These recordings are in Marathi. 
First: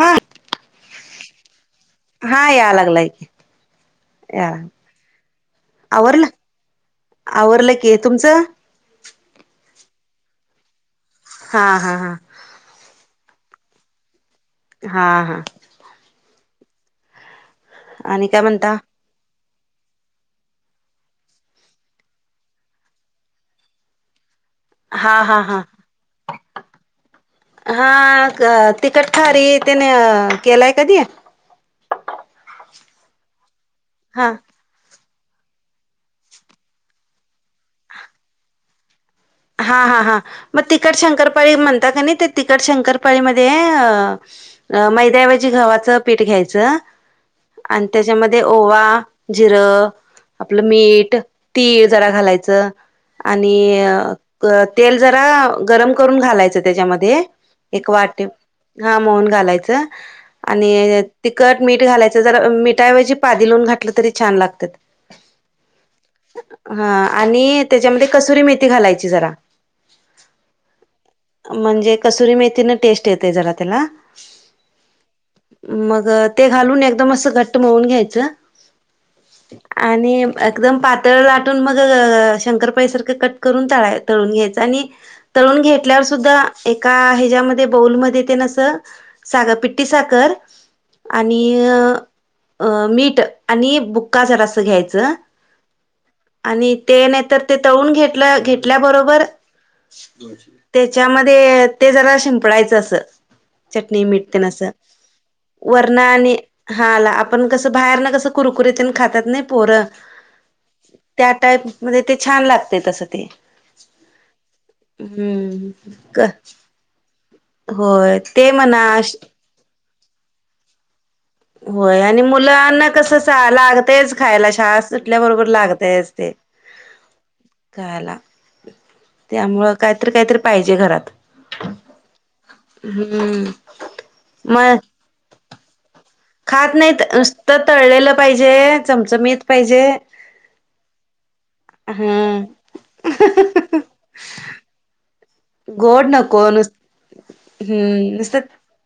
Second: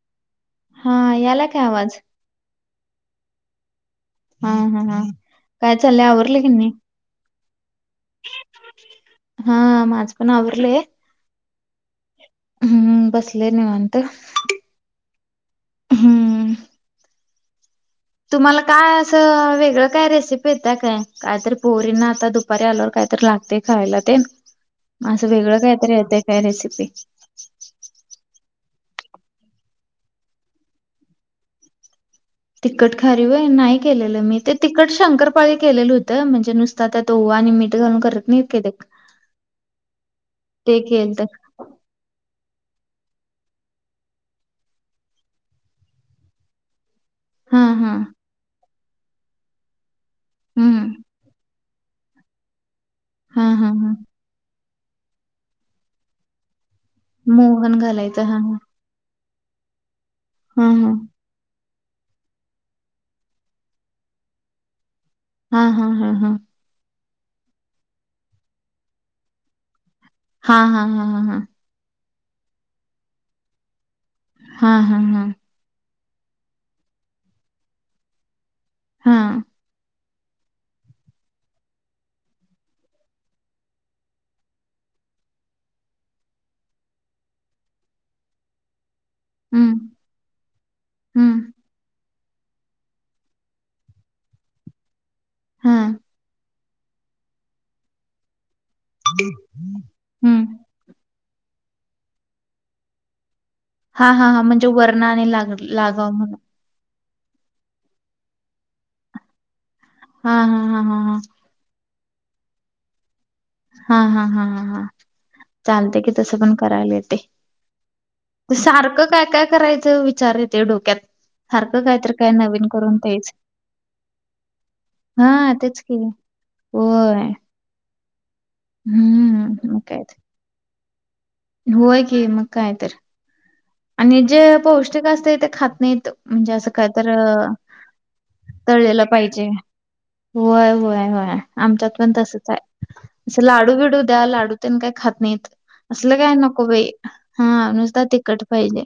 हात हा यालाय काय आवाज? हा यालागलाय कि. हा हा हा काय चाललंय आवरलं की नाही? आवरलं की, तुमचं? हा माझं पण आवरलंय. हा हा हा हम्म बसले निवंत. हा हा आणि तुम्हाला म्हणता काय अस वेगळं काय रेसिपी येतात काय? काहीतरी पोरीना आता दुपारी आल्यावर काहीतरी लागते खायला ते. [inaudible] असं हा वेगळं हा काहीतरी येत आहे काय रेसिपी? हा तिखट खारी त्याने केलाय कधी? तिखट खारी व्हय नाही केलेलं हा मी ते. तिखट शंकरपाळी केलेलं होतं म्हणजे नुसत त्यात ओवा आणि मीठ घालून करत नाहीत का ते. हा हा हां मग ते तिखट केलत शंकरपाळी म्हणता का नाही तिखट शंकरपाळी मध्ये अ मैद्याऐवजी गव्हाच पीठ घ्यायचं. हा आणि हा त्याच्यामध्ये ओवा, जिरं, आपलं हम्म मीठ ती जरा घालायचं हा आणि हा हा तेल जरा गरम करून घालायचं त्याच्यामध्ये मोहन एक घालायचं वाटी हा हा मोहन घालायचं हा आणि हा तिखट मीठ घालायचं जर मिठाऐवजी पादेलोण घातलं तरी छान लागतात. हा हा हा हा. हा आणि त्याच्यामध्ये कसुरी मेथी घालायची जरा. हा हा हा हा हा. म्हणजे कसुरी मेथीन टेस्ट येते जरा त्याला. हा हा हा. मग ते घालून एकदम असं घट्ट मळून घ्यायचं. हां. आणि एकदम पातळ लाटून मग शंकरपाईसारखं कट करून तळा तळून घ्यायचं आणि तळून घेतल्यावर सुद्धा एका ह्याच्यामध्ये बौलमध्ये ते न अस साध पिट्टी हं, साखर आणि हं, अ मीठ आणि बुक्का जरा असं घ्यायचं. हा. आणि ते नाही तरर ते तळून घेत घेतल्याबरोबर हं. त्याच्यामध्ये ते ज रा शिपडायचं असं. चटणी हां, मिठ हां, ते हां. न अस म्हणजे वरनं आणि लाग वरण लागावं आणि म्हणून. हाला आपण कसं बाहेर ना कसं कुरकुरीत खातात नाही पोरं. हां, हां, हां, हां, हां. त्या टाईप मते छान लागते तस ते. हा हा हा ह हा हम्म चालते की क तसं पण करायला येते. होय ते म्हणा सारखं काय काय करायचं विचार येते डोक्यात. सारखं होय काहीतरी आणि काय नवीन मुलांना करून कस तेच. लागतयच खायला शाळा सुटल्याबरोबर हां, तेच की. लागतेयच ते. होय. खायला हं, त्यामुळं मग काय काहीतरी तर. काहीतरी पाहिजे घरात. होय की मग काय तर. हम्म. आणि जे मग पौष्टिक असते ते खात नाहीत. म्हणजे असं खात काय नाही तर अ, नुसतं तळलेलं पाहिजे, चमचमीत पाहिजे. होय होय होय आमच्यात पण हं तसच आहे. अस लाडू बिडू द्या लाडू त्यान काय खात नाहीत. गोड असलं काय नको बाई हा नुसतं नुसता हम्म तिखट पाहिजे.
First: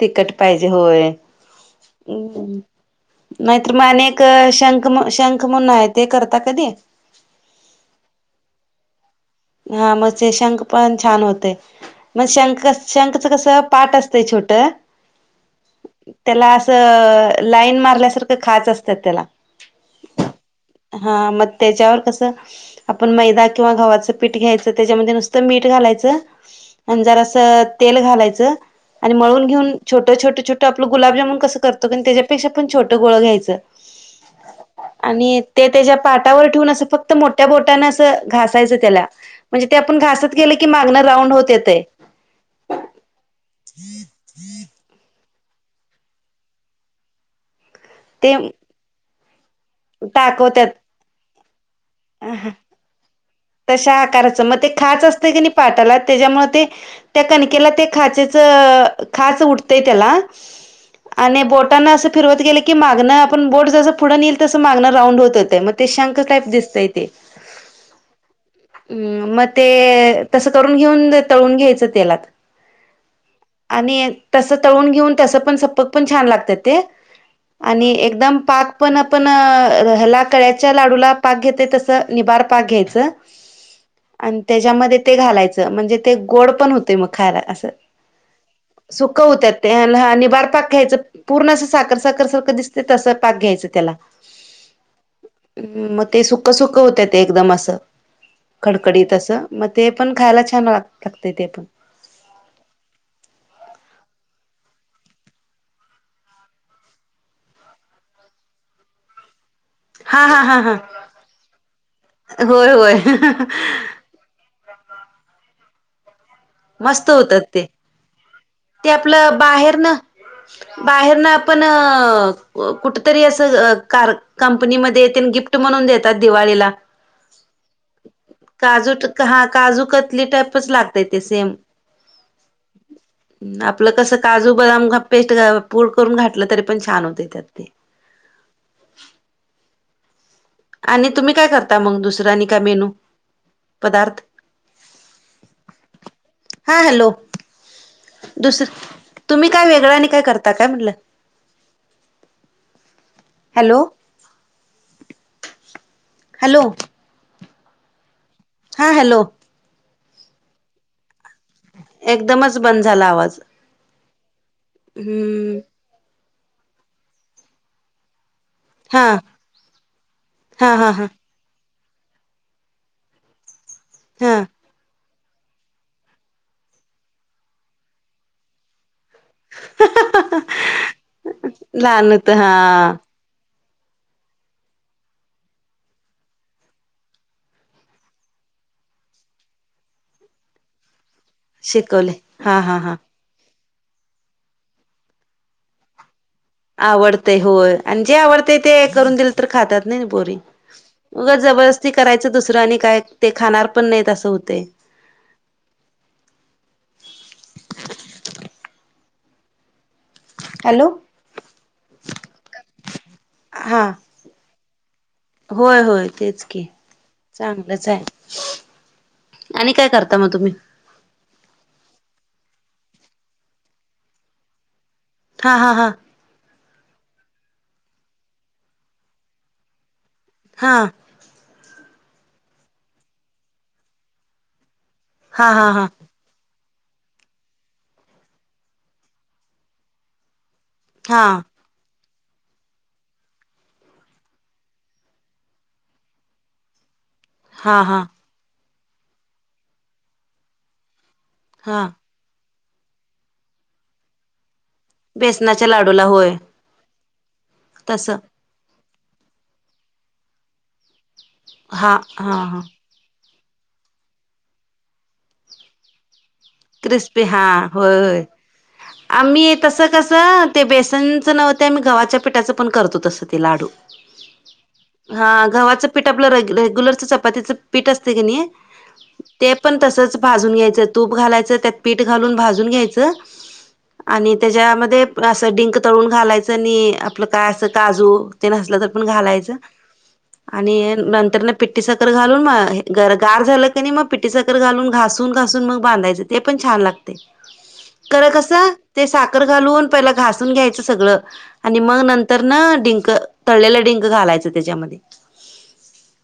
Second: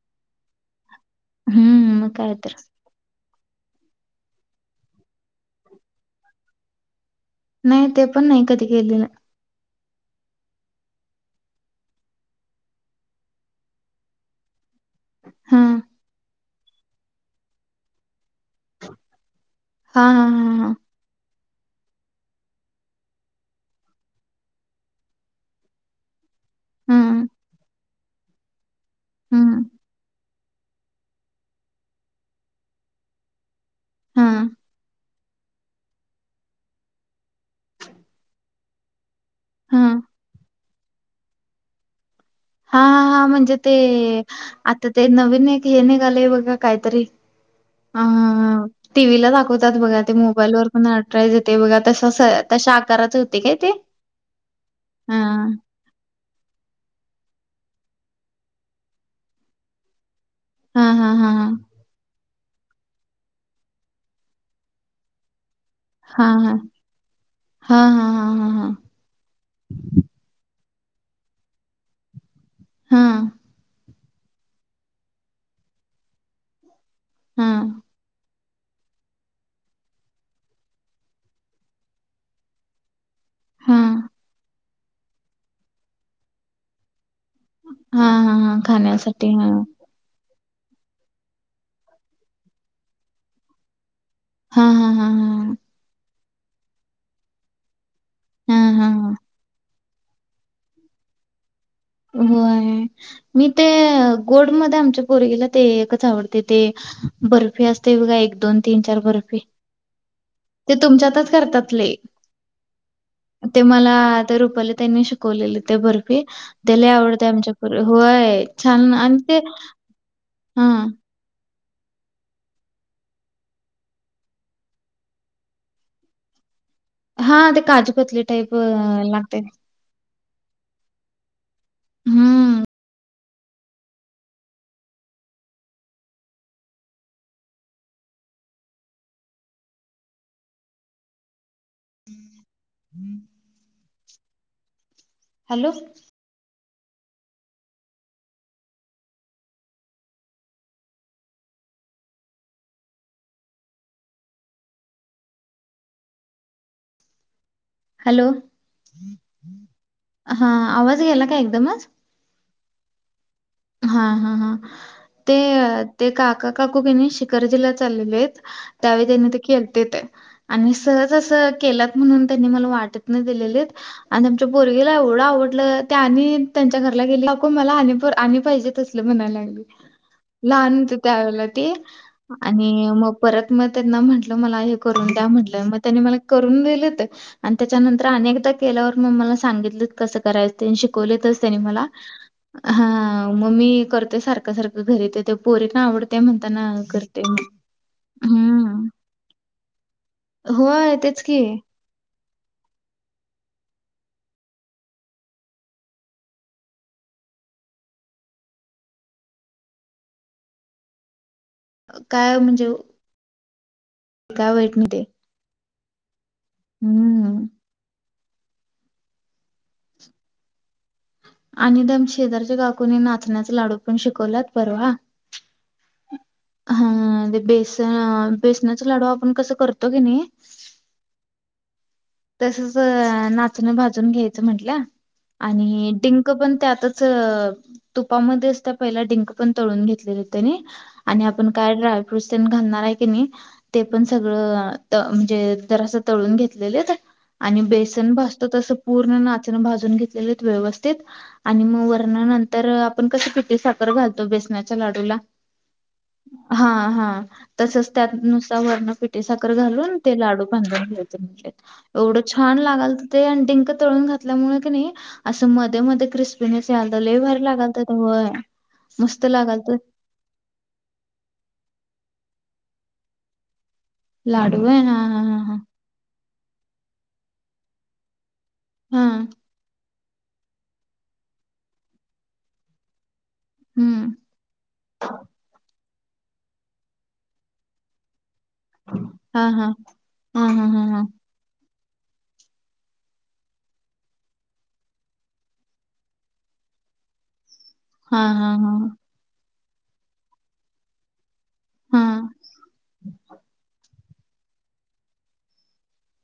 तिकट पाहिजे हम्म मग काय तर होयम्. नाहीतर मग आणि एक शंख शंख म्हण आहे ते करता कधी? नाही ते पण नाही कधी केले नाही. हा म्हणजे शंख पण छान होते. मग शंख शंखच कस पाठ असतं छोट हा त्याला अस. लाईन मारल्यासारखं खाच असतात त्याला. हा हा हा हा. हा, मग त्याच्यावर कसं आपण मैदा किंवा गावच पीठ घ्यायचं, त्याच्यामध्ये नुसतं मीठ घालायचं आणि जरा हम्म असं तेल घालायचं. आणि मळून हम्म घेऊन छोटं छोटं छोटं आपलं गुलाबजामन कसं करतो का, त्याच्यापेक्षा पण छोटं गोळ घ्यायचं. हम्म आणि ते त्याच्या पाटावर ठेवून असं फक्त मोठ्या बोटाने असं घासायचं त्याला. म्हणजे ते हा आपण घासत गेलं की मागनं राऊंड होत होते ते. हा, हा, म्हणजे ते आता ते नवीन निघे निघालय बघा, काहीतरी. ह. ते टीव्हीला दाखवतात बघा, ते मोबाईलवर पण ॲडव्हर्टाईस येते बघा, तशी अं, तशा आकाराचं मग ते खाच हा असते की नाही पाटाला. त्याच्यामुळे ते त्या कणिकेला ते खाचेच खाच उठते त्याला. हा हा हा आणि बोटांना असं फिरवत गेलं की की मागणं आपण बोट जस पुढं नेलं तसं मागं राऊंड होतं ते, मग ते शंख हा टाईप हा दिसतं. हह, हा हा हा हा म ते. तसं करून घेऊन तळून घ्यायचं तेलात. हा. आणि तसं तळून घेऊन तसं पण सपक पण छान लागत्यात ते हा आणि एकदम पाक. पण आपण ह्याला कळ्याच्या लाडूला पाक घेतेय तसं निबार पाक घ्यायचं. हा हा आणि त्याच्यामध्ये ते घालायचं, म्हणजे ते गोड पण होतंय. ते मग खायला असं हां, हां, हां. सुकं खाण्यासाठी होत्यात हां. ते. हा, निबार पाक घ्यायचं, पूर्ण असं साखर साखर सारखं दिसतं तसं पाक घ्यायचं त्याला. हां, हां, हां, हां. हम्म, मग ते सुख सुख होतं ते एकदम असं. हां, हां, कडकडी हां. असं, मग ते पण खायला छान लागतं ते पण. होय, मी ते गोडमध्ये, आमच्या पोरगीला ते एकच आवडते ते. बर्फी असते बघा, एक, दोन, तीन, चार बर्फी. हा हा. हा ते हा तुमच्यातच करतात लई होय होय ते, मला ते रुपाली ताईंनी शिकवलं. शिकवलेलं ते बर्फी ते लई मस्त आवडत होतात आमच्या ते कडं होय, छान, आणि ते हम. पण कुठेतरी असं कार कंपनीमध्ये येतं, गिफ्ट म्हणून देतात दिवाळीला. हा, ते काजूकतली टाईप काजू हा लागतं. काजू कतली टाईपच लागतंय ते, सेम. हं. आपलं कसं काजू बदाम पेस्ट पूड करून घातलं तरी पण छान होते त्यात ते. आणि तुम्ही काय करता? मंग दुसरा आणि काय मेनू पदार्थ? हॅलो, हा, हॅलो, दुसरं तुम्ही काय वेगळं आणि काय करता, काय म्हणलं? Hello, hello. हॅलो. हां हॅलो. हा, आवाज गेला का एकदमच? एकदमच बंद झाला आवाज. हा, हा, हा. ते हम्म ते काका काकू किनी शिकारी जिल्ह्यात चाललेले आहेत. त्यावेळी हा त्यांनी ते केलतं त आणि हा हा हा सहज असं केलात म्हणून त्यांनी मला वाटीतन दिलेले. आणि हा आमच्या पोरगीला एवढं आवडलं त्यानी, त्यांच्या घरला गेले, काकू मला [unintelligible] आणि पाहिजे तसलं म्हणायला लाग लहान होती त्यावेळेला ती लहान होत हा आणि म परत मग त्यांना म्हंटलं, मला हे करून द्या म्हटलं, मग त्यांनी मला करून दिलं ते. आणि त्याच्यानंतर अनेकदा केल्यावर मग मला सांगितलं कसं करायचं ते. शिकवलं तसं तेनी मला. हा, मग मी करते सारखं सारखं घरी तर ते पोरींना आवड ते म्हणता ना आवडते होय आणि जे आवडतेय ते करून दिलं तर खातात ना पोरी. होय, तेच की. उगच जबरदस्ती करायचं दुसरं आणि काय ते खाणार पण नाही असं होतयं. हॅलो, काय म्हणजे हां. काय वाईट नाही ते होय होय, तेच की. हं. चांगलंचयं आणि काय करता मग तुम्ही. आणि दम शेजारच्या काकूनी नाचण्याचं लाडू पण शिकवल्यात परवा हा, हा, हां. हा ते बेसन, बेसनाचे लाडू आपण कसं करतो की नाही, हां. तसंच नाचनी भाजून घ्यायचं म्हंटलं हा हा हा आणि डिं पण त्यातच तुपामध्येच तं पहिला डिंक पण तळून घेतलेला तेनी आणि आपण हा काय ड्रायफ्रूटस त्यांनी घालणारयं की नी ते पण सगळं म्हणजे जरासं तळून घेतलेलं आणि हा हा बेसन भाजतो तसं पूर्ण नाचनं भाजून घेतलेलेत व्यवस्थित आणि हां. ंतर नंतर आपण कसं पिठी साखर घालतो बेसनाच्या लाडूला बेसनाच्या लाडूला होय हा हा, तसंच त्यात तसं नुसतं वरनं पिठी साखर घालून ते लाडू बांधून घ्याय हा एवढं हा छान हा ला ते डिंक तळून घातल्यामुळे कनी असं मधे मधे क्रिस [unintelligible] लई भारी लागातेत होय, मस्त आम्ही लागातेत. तसं ते बेसनचं नव्हतं आम्ही गव्हाच्या पिठाचं पण करतो तसं ते लाडू. हा, गव्हाचं पीठ आपलं रेग्युलरच चपातीचं पीठ असतं किनी हा ते पण तसंच भाजून घ्यायचं, तूप घालाय यचं त्यात पीठ घालून भाजून घ्यायचं हम्म आणि त्याच्यामध्ये असं डिंक तळून घालायचं नी आपलं काय असं काजू ते नसलं तर पण हा घालायचं हा हा हा हा आणि हा नंतरनं पिट्टी साखर घालून गार झालं की नाय मग पिट्टी साखर घालून, घासून घासून मग बांधायचं. ते पण छान लागतंय. हा हा [unintelligible] ते सात घालून पहिलं घासून घ्यायचं सगळं आणि मग हा नंतरनं डिंक, तळलेलं डिंक घालायचं त्याच्यामध्ये.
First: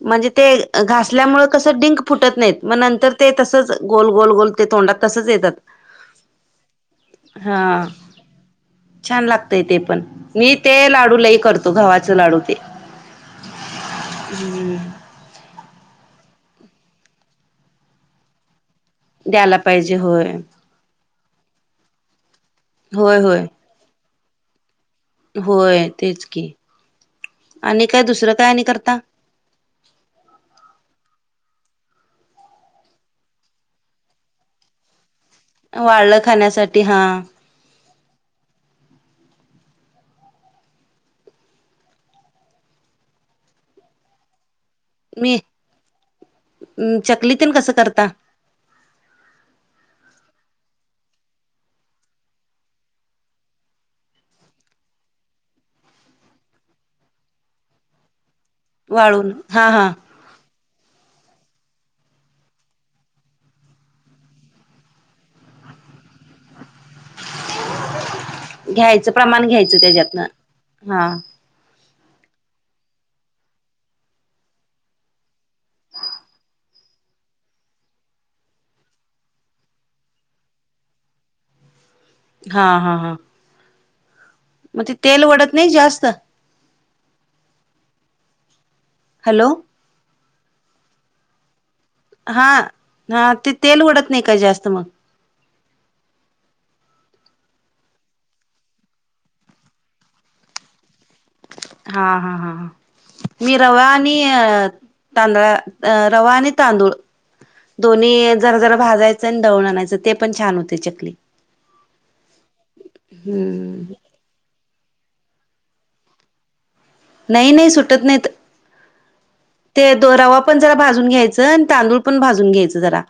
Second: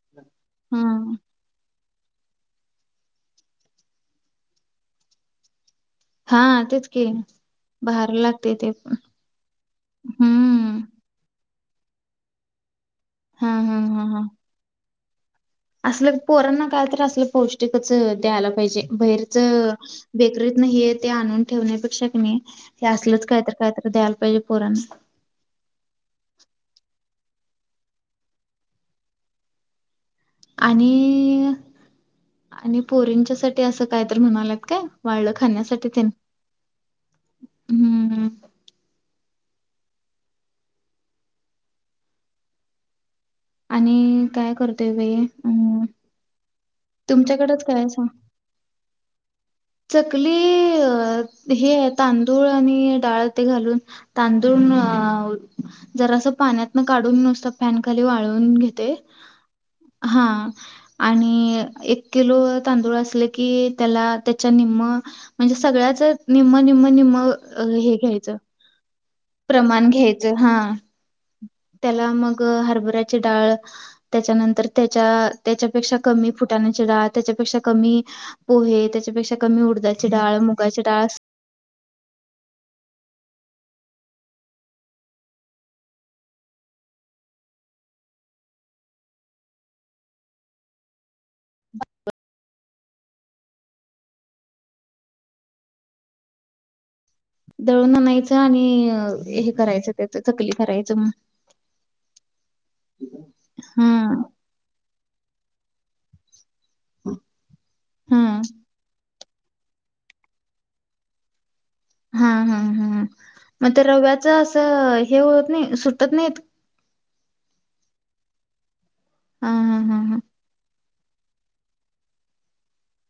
म्हजी ते हा हा घासल्यामूळं कसं डिंक फुटत नाहीत मग नंतर ते तसच गोल, गोल, गोल ते तोंडात तसंच येतात. हा तेच की हा, भारी लागतय ते पण छान लागतय ते पण, मी ते हम्म लाडू लई करतो, घवाचे लाडू ते. हा हा हा हा. असल पोरांना काय तर असलं पौष्टिकच द्यायला पाहिजे, बैरच द्यायला पाहिजे होय बेकरीत नाही हे ते आणून ठेवण्यापेक्षा क नाही, हे होय असलंच होय काहीतर काहीतर द्यायला पाहिजे पोरांसना. होय तेच की, आणि काय दुसरं काय आणि करता? आणि, आणि पोरींच्या साठी असं काय तर म्हणाल्यात काय? वाळ्ळं खानं. वाळलं खाण्यासाठी हां. हम्म हं. आणि काय करतोय बई म् चकलीतन कसं करता? चकली हेऽ तांदूळ आणि डाळ ते घालून तांदूळ जरासं पाण्यातन काढून नुसत फॅन खाली वाळवून घेत ते, वाळून हा हा आणि एक किलो तांदूळ असलं की त्याला, त्याच्या निम्म म्हणजे सगळ्याच निम्म निम्म निम्म हे घ्यायचं प्रमाण घ्यायचं त्याच्यातन, हा. त्याला मग हरभऱ्याची डाळ त्याच्यानंतर त्याच्या, त्याच्यापेक्षा कमी फ चटाण्याची डाळ, त्याच्यापेक्षा कमी पोहे त्याच्यापेक्षा कमी उडदायाची डाळ मुगाची डाळ हा हा हा. मग ते तेल वढत नाही जास्त? हॅलो! हा हा, ते तेल वढत नाही काय जास्त मग. दळून आणायचं आणि हे करायचं त्याच, चकली करायचं मग. हा हा हा, मी रवा हा आणि अ तांदळा, रवा आणि तांदूळ, हा दोन्ही जरा जरा भाजायच आणि दळुन आनायच ते पण छान होते चकली. हा हम्म हम्म, मग ते हम्म रव्याच असं हे होत नाही, सुटत नाहीत. नाही नाही सुटत नाहीत, हा हा ते हा हा दोरावा पण जरा भाजून घ्यायचं, आणि तांदूळ पण भाजून घ्यायचं जरा.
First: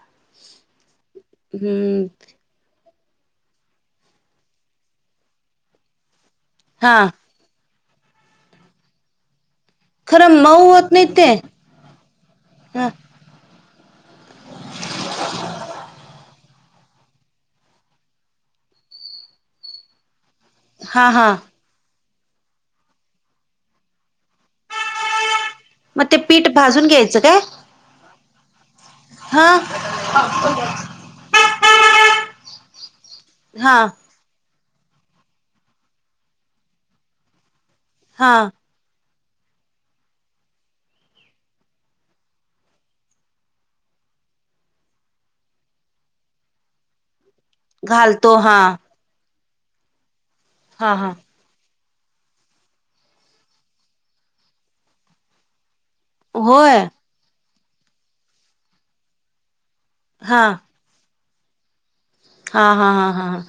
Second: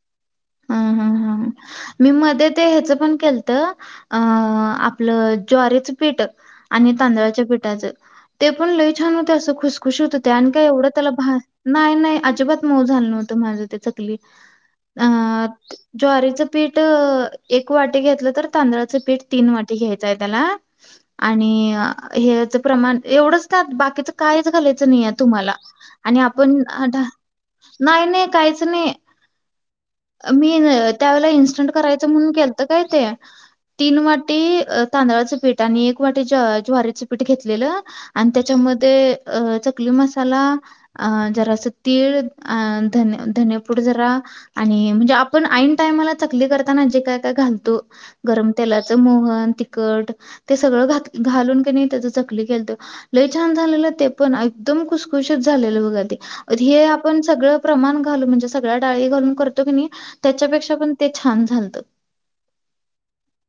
हा हा हा, हम्म मी मध्ये ते ह्याच पण केलं अ आपलं ज्वारीेच पीठ आणि हा तांदळाच्या पीठाचं. ते पण लई छान होतय, असं खुश खुशीत होतय खरं आणि काय मऊ एवढं होत नाही त्याला, ते नाही नाही अजिबात मऊ ह झालं नव्हतं माझं त्याच चकली. अं ज्वारीचं पीठ एक वाटी घेतलं तर तांदळाचं पीठ तीन वाटी घ्यायचंय त्याला हा हा आणि हेचं प्रमाण, एवढंच त्यात, बाकीचं काहीच घालायचं नाहीय तुम्हाला. मग ते आणि पीठ आपण, भाजून घ्यायचं काय नाही नाही काहीच नाही. हा. मी त्यावेळेला इनस्टंट करायचं म्हणून केलतं काय ते, हा तीन वाटी तांदळाचं पीठ आणि एक वाटी ज्वारीचं पीठ घेतलेलं, आणि हा त्याच्यामध्ये ते अ चकली मसाला अ जरासं तीळ अ धन धने पूड जरा आणि मजे आपण एन टाईमाला चकली करताना जे काय काय घालतो, घालतो गरम हा तेलात च मोहन, तिखट ते सगळं हा घ हा घालून त्या चकली केलतो,,, लई छान झालेलं ते पण, एकदम खुसखुशीत झालेल बघा ते होय हे आप आपण सगळं प्रमाण घालून म्हणजे सगळ्या डाळी घालून करतो की नाही, हा त्याच्यापेक्षा पण ते छान झालतं. हा हा हा हां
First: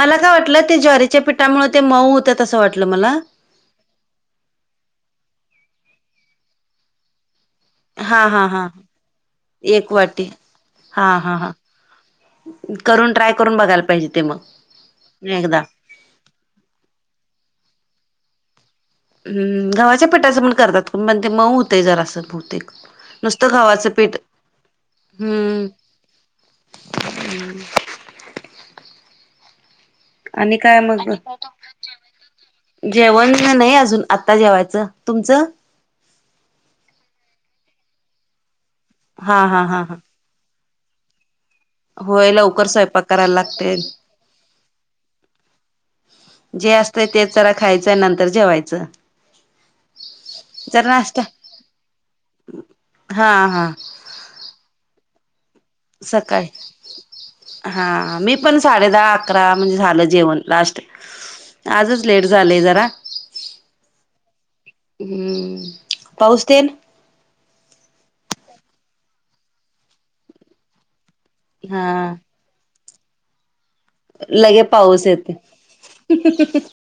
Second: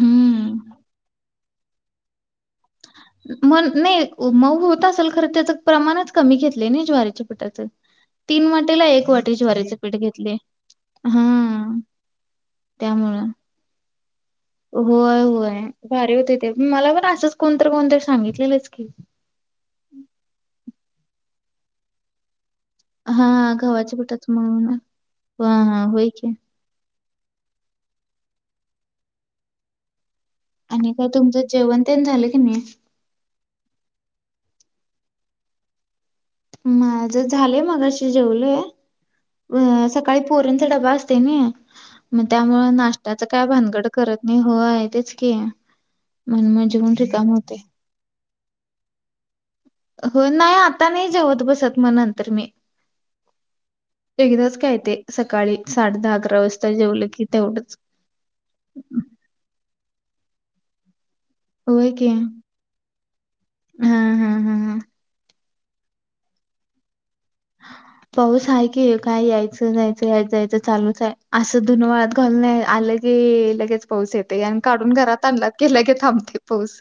मला काय वाटलं, ते ज्वारीच्या पिठामुळे ते मऊ होतंय तसं वाटलं मला. अं नाही, मऊ होत असेल खरं त्याच प्रमाणच कमी घेतलय नाही ज्वारीच्या पिटाचं. हा हा तीन हा वाटीला एक वाटी ज्वारीेचे एक पीठ वाटी घेतलय,, हा. करून त्यामुळं. ट्राय करून बघायला पाहिजे ते मग. होय एकदा होय भारी होतय ते,, मला पण असंच कोणत कोणतरी सांगितलेलंच की. हम्म, गव्हाच्या पिठाचं पण करतात, पण पण ते मऊ होतय जरासं ते हा गव्हाच्या पिठाच म्हणून, हां हां होय की. हम्म आणि काय तुमचं जेवण तेन झालं की नाही? जेवण नाही अजून, आत्ता जेवायचं तुमच? माझं झालंय मगाशी जेवलोय, हा हा हा अं हा सकाळी पोरींचा डब्बा असतोय नाई. मग होय लवकर त्यामुळे स्वयंपाक नाश्त्याचं करायला काय लागते भानगड करत नाही, होय तेच की. म्हजे मग जिऊन रिकामं हुतोय. च्या नंतर जेवायचं. होय नाही आता जरा नाही नाश्ता जेवत बसत मग नंतर मी. हा हा एकदाच काय ते. सकाळी साडे दहा अकरा सकाळी वाजता जेवलं कि तेवढच. हा मी पण साडे दहा अकरा म्हणजे झालं जेवण लास्ट, होय आजच की लेट झालंय जरा. हा हा हा हा हम्म, पाऊस ते पाऊस आहे की, काय यायचं नाहीयचं या जायचं चालूच आहे. असं धुनं वाळत हा घालुन आलं कि आलंच लगेच. पाऊस येतय आणि लगे काढून पाऊस घरात येते. आणलं कि लगे थांबतय पाऊस.